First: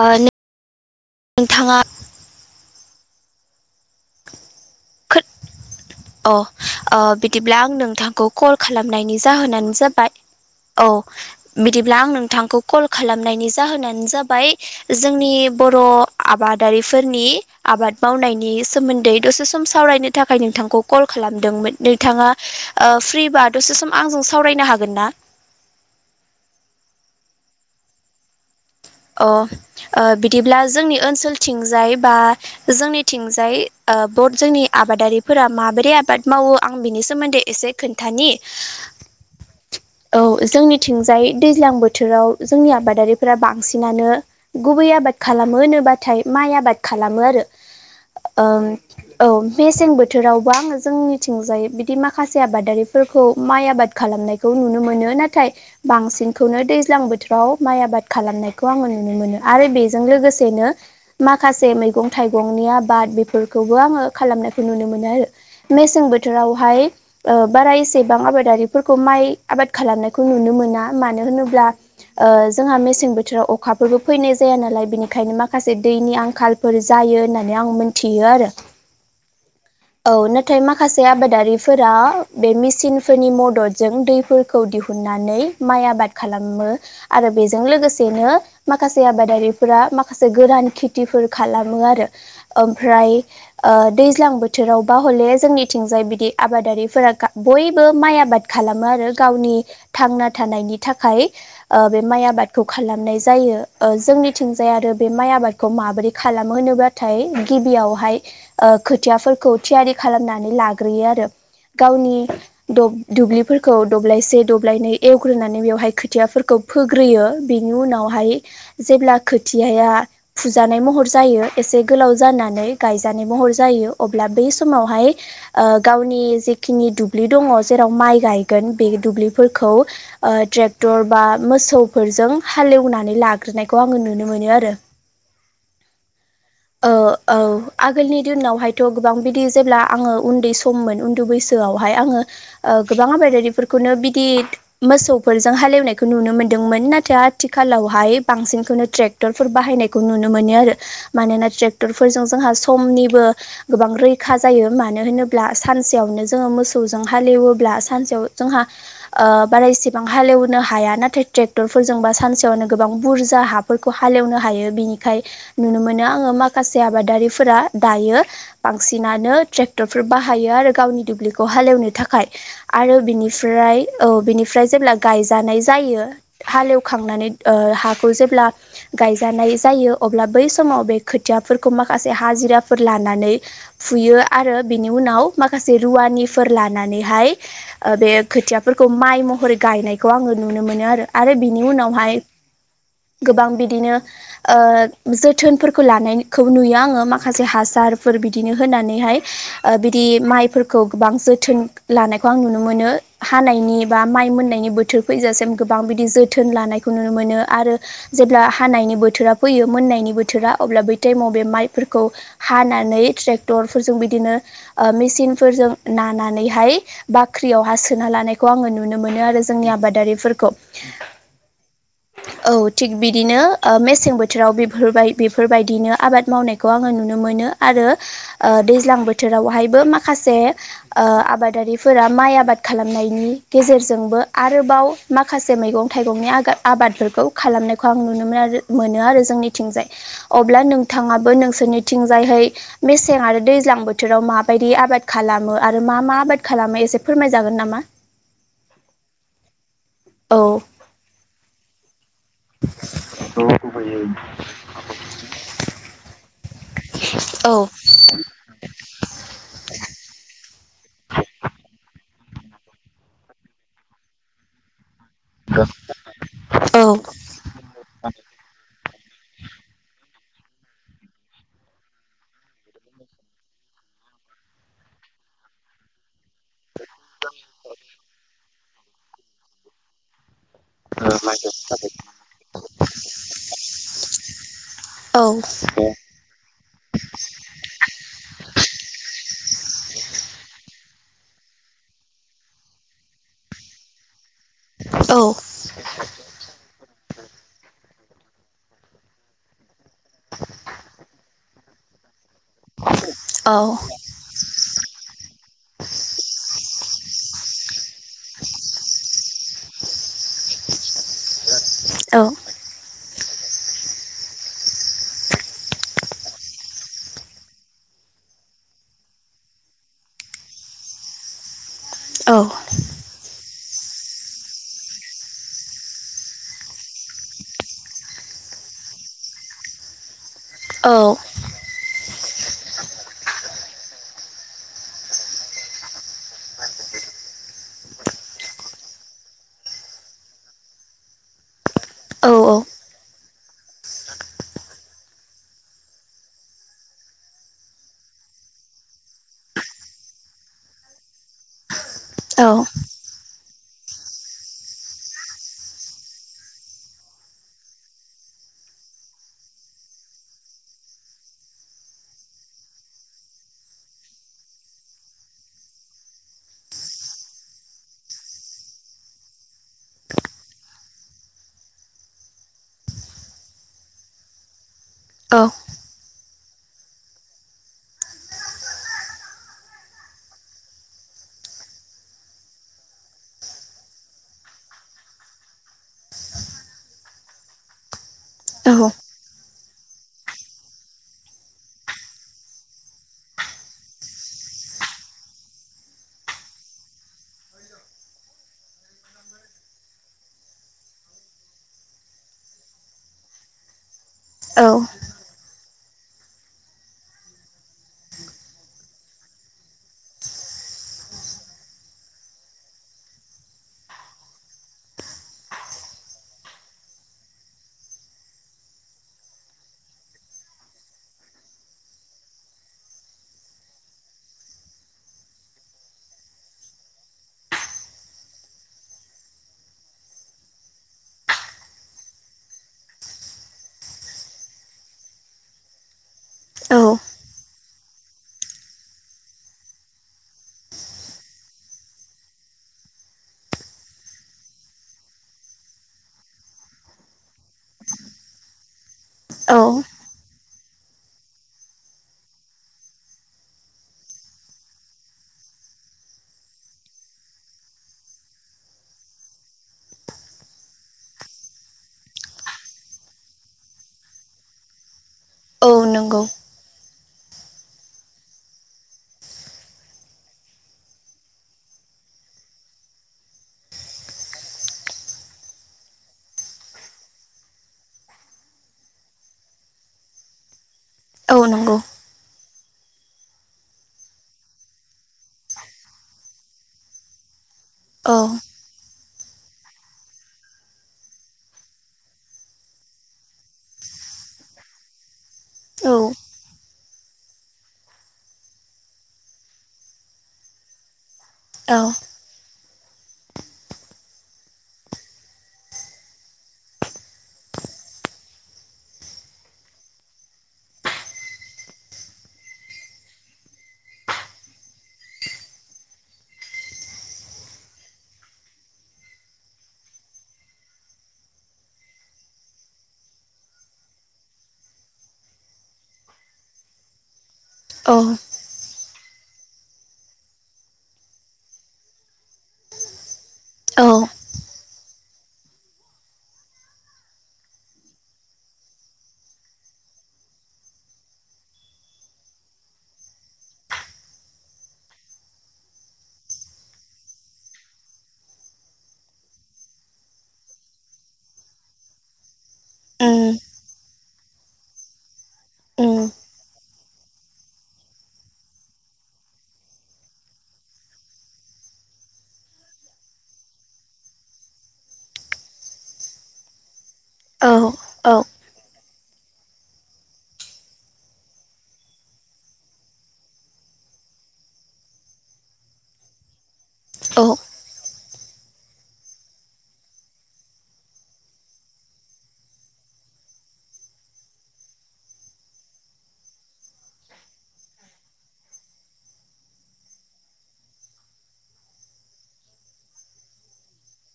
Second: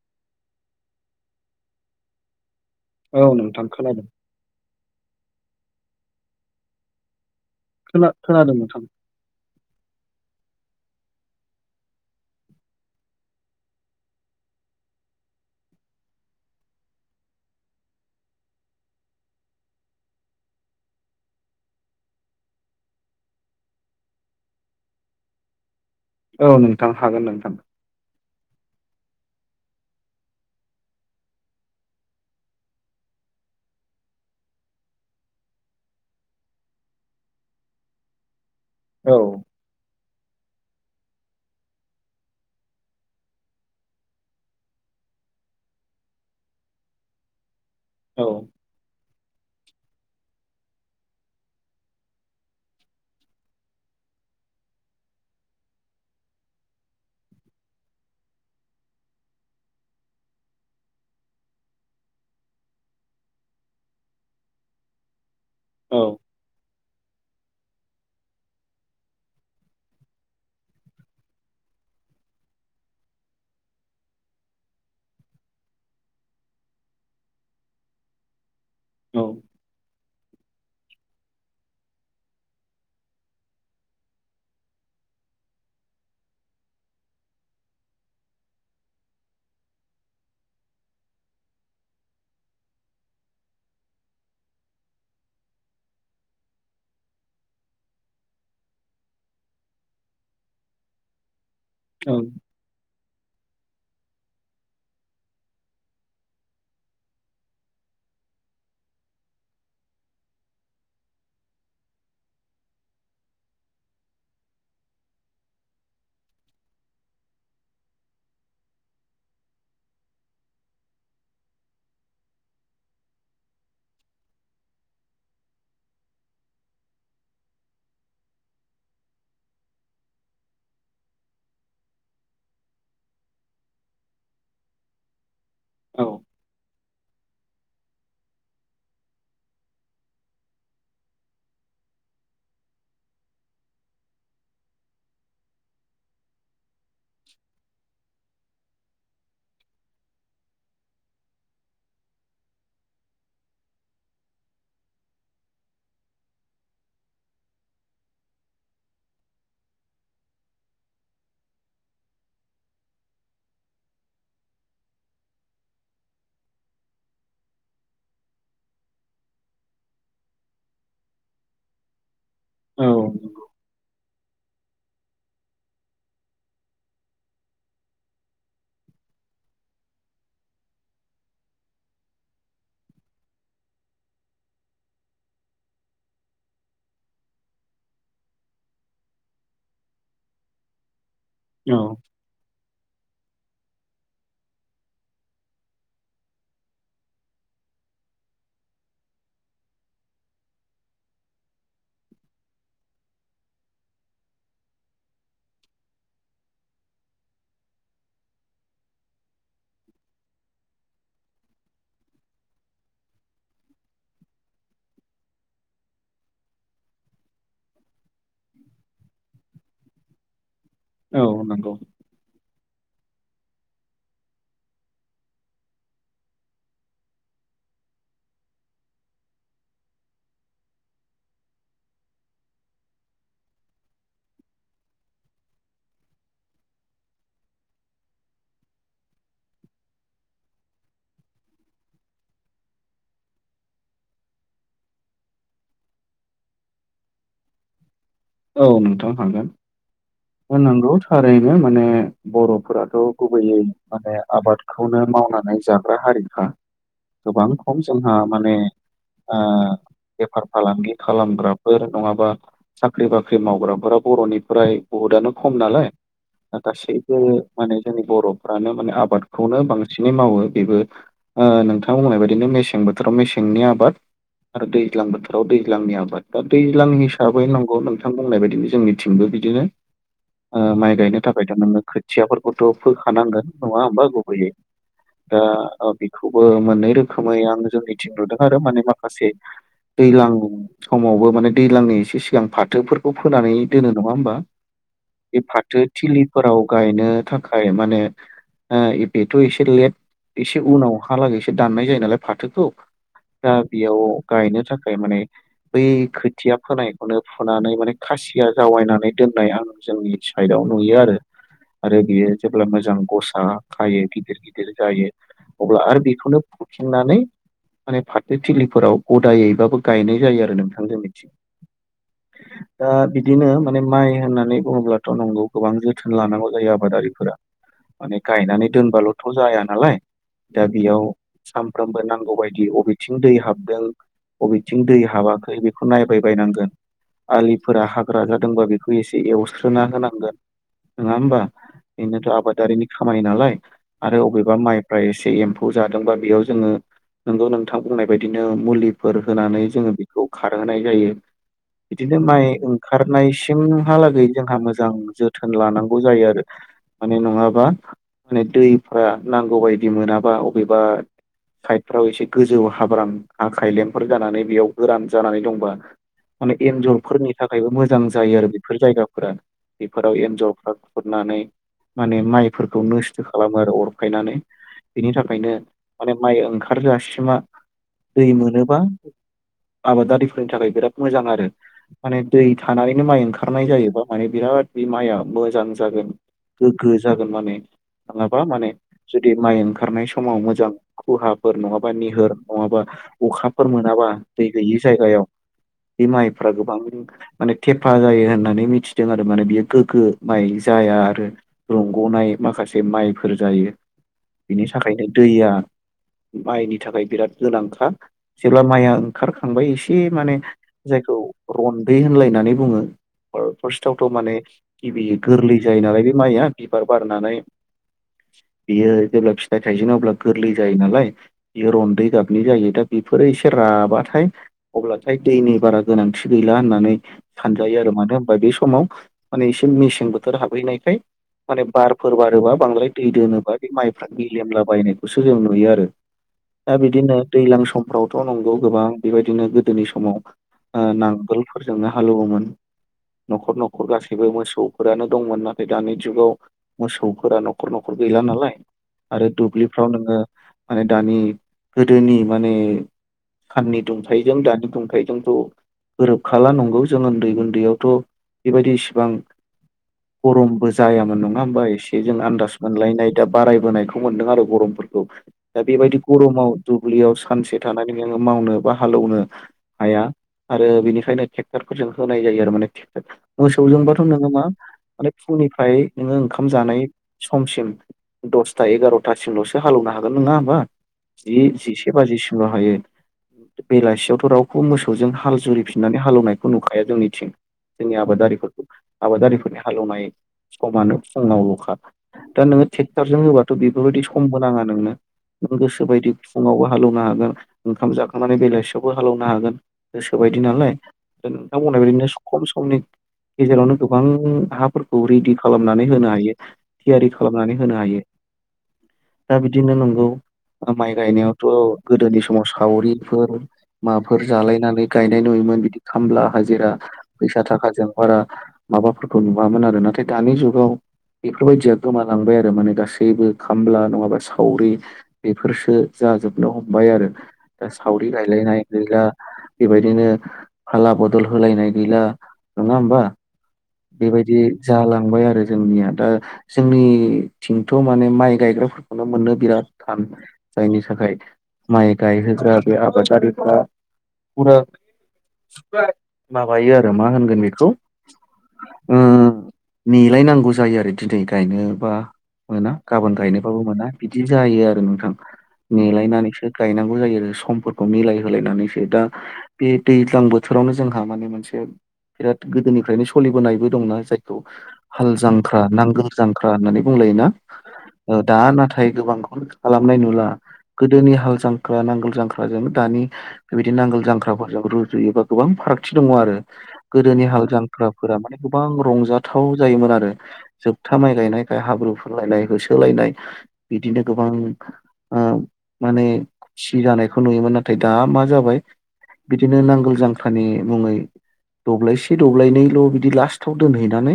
Oh no नोंथांङा औ नोंथां खोनादों। खो अ ओ बिदिब्ला आं खोना नोंथांखौ खोनादों कल नोंथां खालामनायनि जाहोनानो जाबाय बिदिब्ला आं नोंथांखौ कल खालामनायनि जाहोनानो जाबाय जोंनि बर बर' आबादारिफोरनि आबाद मावनायनि सोमोन्दै दसे सम सावरायनो थाखाय नोंथांखौ कल खालामदोंमोन नोंथांङा फ्रिबा दसे सम आंजों सावरायनो हागोन ना? [inaudible] औ नोंथां हागोन नोंथां। अ ओ बिदिब्ला जोंनि ओनसोलथिंजाय बा जोंनिथिंजाय ओ बहत जोंनि आ आबादारिफोरा माबोरै आबाद मावो आं बिनि सोमोन्दै एसे खोन्थानि। औ औव जोंनिथिंजाय दैज्लां बोथोराव जोंनि आबादारिफोरा बांसि नानो गुबै आबाद खालामो होनोबाथाय माइ आबाद खालामो आरो। औ ओं औव मेसें बोथोरावबो आंङो जोंनिथिंजाय बिदि माखासे आबादारिफोरखौ माइ आबाद खालामनायखौ नुनो मोनो नाथाय बांसिनखौनो दैज्लां बोथोराव माइ आबाद खालामनाय खौ आङो नुनो मोनो आरो बेजों लोगोसेनो माखासे मैगं थाइगंनि आबाद बेफोरखौ बो आंङो खालामनायखौ नुनो मोनो आरो मेसें औ बोथोरावहाय ओ बारा एसेबां आबादारिफोरखौ माइ आबाद खालामनायखौ नुनो मोना मानो होनोब्ला ओ जोंहा मेसें बोथो बोथोराव अखाफोरबो फैनाय जाया नालाय बेनिखायनो माखासे दैनि आंखालफोर जायो होननानै आं मोनथियो आरो औ औ नाथाय माखासे आबादारिफोरा बे मेसिन फोरनि मददजों दैफोरखौ दिहु नानै माइ आबाद खालामो आरो बेजों लोगोसे नो माखासे आबादारिफोरा माखासे गोरान खेथिफोर खालामो आरो ओमफ्राय [unintelligible] फाय ओ दैज्लां बोथोराव बा हले जोंनिथिंजाय बिदि आबादारिफोरा गा बयबो माइ आबाद खालामो आरो गावनि थांना थानायनि थाखाय ओ बे औ माइ आबादखौ [unintelligible] नाय जायो ओ जोंनिथिंजाय आरो बे माइ आबादखौ माबोरै खालामो होनोब्लाथाय गिबियाव हाय ओ खोथियाफोरखौ थियारि खालामनानै लाग्रोयो आरो। गावनि दब दुब्लिफोरखौ दब्लायसे दब्लायनै एवग्रोनानै बेवहाय खोथियाफोरखौ फोग्रोयो। बेनि उनावहाय जेब्ला खोथियाया फुजानाय महर जायो एसे गोलाव जाना गायजानाय महर जायो अब्ला बै समावहाय ओ गावनि जेखिनि दुब्लि दं जेराव माइ गायगोन बे दुब्लिफोरखौ ओ ट्रेक्टर बा मोसौफोरजों हालेवनानै लाग्रोनायखौ आंङो नुनो मोनो आरो। [inaudible] ओ औ आगोलनि दिनावहायथ' गोबां बिदि जेब्ला आंङो उन्दै सममोन उन्दै बैसो सोआवहाय आङो ओ गोबां आबादारिफोरखौनो बिदि मोसौफोरजों हालेवनायखौ नुनो मोनदों मोन नाथाय आथिखालावहाय बांसिनखौनो ट्रेक्टर फोर बाहायनायखौ नुनो मोनो आरो। मानोना ट्रेक्टर फोरजों जोंहा समनिबो गोबां रैखा जायो मानो होनोब्ला सानसेयाव जों मोसौजों हालेवोबब्ला सानसेआव जोंहा ओ बारा एसेबां हालेवनो हाया नाथ ट्रेक्टर फोरजों बा सानसेयावनो गोबां बुरजा हाफोरखौ हालेवनो हायो बिनिखाय नुनो मो बिदिनो आंङो माखासे आबादारिफोरा दायो बांसिनानो ट्रेक्टरफोर बाहायो आरो गाव दुब्लिखौ हालेवनो थाखाय आरो बिनिफ्राय औ बिनिफ्राय जेब्ला गायजानाय जायो हालेवखांनानै ओ हाखौ जेब्ला गायजानाय जायो अब्ला बै समाव बे खोथियाफोरखौ माखासे हाजिरा फोर लानानै फुयो आरो बिनि उनाव माखा माखासे रुवानिफोर लानानैहाय ओ बे खोथियाफोरखौ माइ महरै गायनायखौ आङो नुनो मोनो आरो आरो बिनि औ उनावहाय गोबां बिदिनो ओ जो थोनफोरखौ लानायखौ नुयो आङो माखासे हासारफोर बिदिनो होनानैहाय बिदि मा फोरखौ गोबां जोथोन लानायखौ आं नुनो मोनो हानायनि बा माइ मोननायनि बोथोर फैजासि जों गोबां बिदि जोथोन लानायखौ नुनो मोनो आरो जेब्ला हानायनि बोथोरा फैयो मोननायनि बो थोरा अब्ला बै टाइमाव बे माइफोरखौ हानानै ट्रेक्टरफोरजों बिदिनो ओ मेसिन फोरजों नानानैहाय बा ख्रियाव हा सोना लानायखौ आङो नुनो मोनो आरो जोंनि आबादारिफोरखौ औ नंगौ औ थिग बिदिनो ओ मेसें बोथोराव बिफोबाय बेफोरबायदिनो आबाद मावनायखौ आङो नुनो मोनो आरो ओ दैज्लां बोथोरावहायबो माखा से ओ आबादारिफोरा माइ आबाद खालामनायनि गेजेरजोंबो आरोबाव माखासे मैगं थाइगंनि आगा आबादफोरखौ खालामनायखौ आं नुनो मोनआरो मोनो आरो जोंनिथिंजाय। अब्ला नोंथाङाबो नोंसोरनिथिंजायहै मेसें आरो दैज्लां बोथोराव माबायदि आ बाद खालामो आरो मा मा आबाद खालामो एसे फोरमाय जागोन नामा? औ नोंथां औ हागोन नंगौ थारैनो माने बर'फोराथ' गुबैयै माने आबादखौनो मावनानै जाग्रा हारिखा। औ गोबां खम जोंहा माने ओ बेफार फालांगि खालामग्राफोर नङाबा साख्रि बाख्रि मावग्राफोरा बर'निफ्राय बहुदआनो खम नालाय दा औ गासैबो माने जोंनि बर'फ्रानो माने आ बादखौनो बांसिनै मावो बेबो ओ नोंथाङा बुंनाय बायदिनो मेसें बोथोराव मेसेंनि आबाद आरो दैज्लां बोथोराव दैज्लांनि आबाद दा दैज्लां हिसाबै न गौ नोंथां बुंनाय बायदिनो जोंनिथिंबो बिदिनो। ओ माइ औ गायनो थाखायथ' नोङो खोथियाफोरखौथ' फोखानांगोन नङा होमबा गुबैयै। दा ओ बेखौबो मोननै रोखोमै आं जोंनिथिं नुदों आरो माने माखासे दैज्लां समावबो माने दैज्लांनि एसे सिगां फाथोफोरखौ फोनानै दोनो नङा होमबा बे फाथो थिलिफोराव गायनो थाखाय माने ओ बेथ' एसे लेट एसे उनावहालागैसे दाननाय जायो नालाय। फाथोखौ दा बेयाव गायनो थाखाय माने बै खोथिया फोनाय फुनानै माने खासिया जावायनानै दोननाय आं जोंनि साइदआव नुयो आरो। आरो बियो जेब्ला मोजां गस ओ खायो गिदिर गिदिर जायो अब्ला आरो बेखौनो फुफिननानै माने फाथो थिलिफोराव गदायैबाबो गायनाय जायो आरो नोंथां जोंनिथिं। दा बिदिनो माने माइ होननानै बुङोब्लाथ' नंगौ गोबां जोथोन लानांगौ जायो आबादारिफोरा। माने गायनानै दोनबाल'थ' जाया नालाय दा बेयाव सानफ्रोमबो ना गौ बायदि बबेथिं दै हाबदों बबेथिं दै हाबाखै बेखौ नायबाय बयनांगोन। आलिफोरा हाग्रा जादोंबा बेखौ एसे एवस्रोना होनांगोन। नंआ ओमबा? बेनोथ' आबादारिनि खामानि नालाय आरो अबेबा माइफ्रा एसे एम्फौ जादोंबा बेयाव जोङो नोंगौ नोंथां बुंनाय बायदिनो मुलिफोर होनानै जोङो बेखौ खारहोनाय जायो। बिदिनो माइ ओंखारनाय सिमहालागै जोंहा मोजां जोथोन लानांगौ जायो आरो माने नङाबा माने दैफ्रा नांगौबायायदि मोनाबा अबेबा साइदफ्राव एसे गोजौ हाब्रां आखाइलेम्फोर जानानै बेयाव गोरान जानानै दंबा माने एन्जरफोरनि थाखायबो मोजां जायो आरो बेफोर जायगाफोरा। बेफोराव एनजरफ्रा खुरनानै माने माइफोरखौ नस्थ' खालामो आरो अरखायनानै बिनि थाखायनो माने माइ ओंख खारजासिमा दै मोनोबा आबादारिफोरनि थाखाय बिराद मोजां आरो माने दै थानानैनो माइ ओंखारनाय जायोबा माने बिराद बे माइआ मोजां जागोन। गोग्गो जागोन माने। नङाबा माने जुदि माइ ओंखारनाय समाव मोजां खुहाफोर नङाबा निहोर नङाबा अखाफोर मोनाबा दै गैयि जायगायाव‍ बे माइफ्रा गोबां माने थेफा जायो होननानै मिथिदों आरो माने बियो गोग्गो माइ जाया आरो रंग'नाय माखासे माइफोर जायो। बिनि थाखायनो दैया माइनि थाखाय बिराद गोनांखा जेब्ला माइआ ओंखारखांबाय एसे माने जायखौ रन्दै होनलायनानै बुङो। फार्स्टावथ' माने गिबि गोरलै जायो नालाय बे माइआ बिबार बारनानै बियो जेब्ला फिथाइ थाइजेनो अब्ला गोरलै जायो नालाय बियो रन्दै गाबनि जायो दा बेफोरो एसे राबाथाय अब्ला दैनि बारा गोनांथि गैला होननानै सानजायो आरो मानो होनबा बे समाव माने मेसें बोथोर हाबहैनायखाय माने बारफोर बारोबा बांद्राय दै दोनोबा बे माइफ्रा गेलेमला बायनायखौसो जों नुयो आरो दा बिदिनो दैज्लां समफ्रावथ' नंगौ गोबां बेबायदिनो गोदोनि समाव नांगोलफोरजोंनो हाल एवोमोन। न'खर न'खर गासैबो मोसौफोरानो दंमोन नाथाय दानि जुगाव मोसौफोरा न'खर न'खर गैला नालाय आरो दुब्लिफ्राव नोङो माने दानि गोदोनि माने साननि दुंथायजों दानि दुंथायजोंथ' गोरोबखाला नंगौ जों उन्दै उन्दैयावथ' बेबायदि इसिबां गरमबो जायामोन नङा होमबा एसे जों आन्दास मोनलायनाय दा बारायबोनायखौ मोनदों आरो गरम फोरखौ दा बेबायदि नंगौ गरमाव दुब्लियाव सानसे थानानै नोङो मावनो बा हालौनो हाया। आरो बेनिखायनो ट्रेक्ट'रफोरजों होनाय जायो आरो माने मोसौजोंबाथ' नोङो मा माने फुंनिफ्राय नोङो ओंखाम जानाय समसिम दसथा एगार'थासिमल'सो हाल एवो हागोन नङा होमबा औ जुदि नंगौ जिसे बाजिसिमल' हायो बेलासियावथ' रावबो मोसौजों हाल जुरिफिननानै हालौनायखौ नुखाया जोंनिथिं जोंनि औ आबादारिफोरखौ आबादारिफोरनि हालेवनाय समानो फुङावल'खा दा नोङो ट्रेक्ट'रजों होबाथ' बेफोरबायदि समबो नाङा नोंनो गोसो औ बायदि फुङावबो हालौनो हागोन ओंखाम जाखांनानै बेलासियावबो हालौनो हागोन गोसोबायदि नालाय नोंथांमोननाय औ बेदिनो खम समनि गेजेरावनो गोबां हाफोरखौ रेडि खालामनानै होनो हायो थियारि खालामनानै होनो हायो। लांदां दा बिदिनो नंगौ माइ गायनायावथ' गोदोनि समाव सावरिफोर माबाफोर जालायनानै गायनाय नुयोमोन बिदि खामला हाजिरा फैसा थाखाजों बारा हाबाफोरखौ नुवामोन आरो नाथाय दानि जुगाव बेफोरबायदिया गोमालांबाय आरो माने गासैबो खामला नङाबा सावरि बेफोरसो जाजोबनो हमबाय आरो दा औ सावरि गायलायनाय गैला बेबायदिनो फाला बदल होलायनाय गैला नङा होमबा बेबायदि जालांबाय आरो जोंनिया दा जोंनि थिंथ' माने माइ गायग्राफोरखौनो मोननो बिराद थान जायनि थाखाय माइ गायहोग्रा बे आबादारिफ्रा फुरा माबायो आरो मा होनगोन बेखौ ओ नेलायनांगौ जायो आरो दिनै गायनोबा मोना गाबोन गायनोबाबो मोना बिदि जायो आरो नोंथां नेलायनानैसो गायनांगौ। जायो समफोरखौ मिलाय होलायनानैसो दा बे दैज्लां बोथोरावनो जोंहा माने मोनसे बिराद गोदोनिफ्रायनो सोलिबोनायबो दंना जायखौ हाल जांख्रा नांगोल जांख्रा होननानै। बुंलायोना औ दा नाथाय गोबां खालामनाय नुला गोदोनि हाल जांख्रा नांगोल जांख्राजों दानि बेबायदि नांगोल जांख्राफोरजों रुजुयोबा गोबां फारागथि दङ आरो गोदोनि हाल जांख्रा फोर माने गोबां रंजाथाव जायोमोन आरो जोबथा माइ गायनायखाय हाब्रुफोर लायनाय होसोलायनाय दायो बिदिनो गोबां ओ माने सि दानायखौ नुयोमोन नाथाय दा मा जाबाय बिदिनो नांगोल जांख्रानि मुंङै दब्लायसे दब्लायनैल' बिदि लास्टआव दोनहैनानै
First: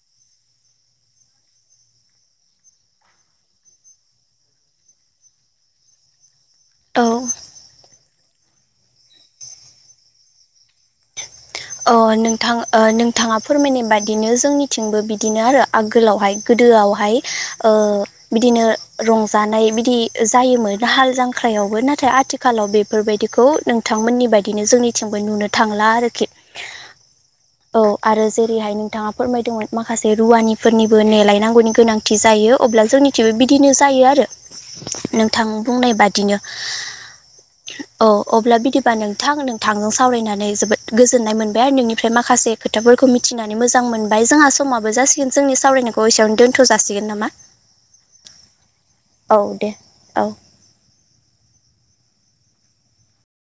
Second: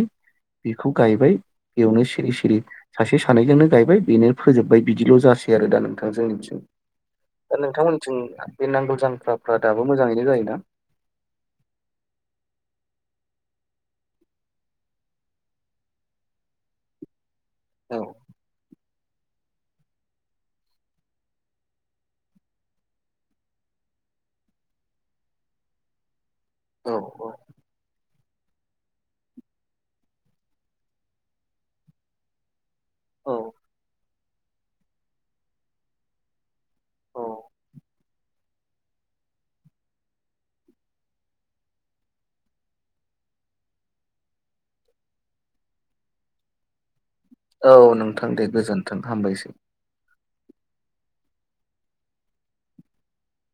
बेखौ गायबाय। बेयावनो सिरि सिरि सासे सानैजोंनो गायबाय बेनो फोजोबबाय बिदिल' जासै आरो दा नोंथांजोंनिथिं। औ दा नोंथांमोनथिं बे नांगोल जांख्राफ्रा दाबो मोजांङैनो जायोना? अ नोंथां ओ नोंथांङा फोरमायनाय बादिनो जोंनिथिंबो बिदिनो आरो आगोलावहाय गोद दोआवहाय ओ औ बिदिनो रंजानाय बिदि जायोमोन दा हाल जांख्रायावबो नाथाय आथिखालाव बेफोरबायदिखौ नोंथां नोंथांमोननि बायदिनो जोंनिथिंबो नुनो थांला आरोखि। औ औ औ आरो जेरैहाय नोंथांङा फोरमायदोंमोन माखासे रुवानिफोरनिबो नेलायनांगौनि गोनांथि जायो अब्ला जों निथिंबो औ बिदिनो जायो आरो नोंथां बुंनाय बादिनो। औ औ अब्ला बिदिबा नोंथां नोंथांजों सावरायनानै जोबोद गोजोन गोजोननाय मोनबाय आरो नोंनिफ्राय माखासे खोथाफोरखौ मिथिनानै मोजां मोनबाय जोंहा समाबो जासिगोन जोंनि सावरायनायखौ। बेसेयावनो दोनथ' जासिगोन नामा? औ नोंथां दे गोजोन्थों औ हामबायसै। दे औ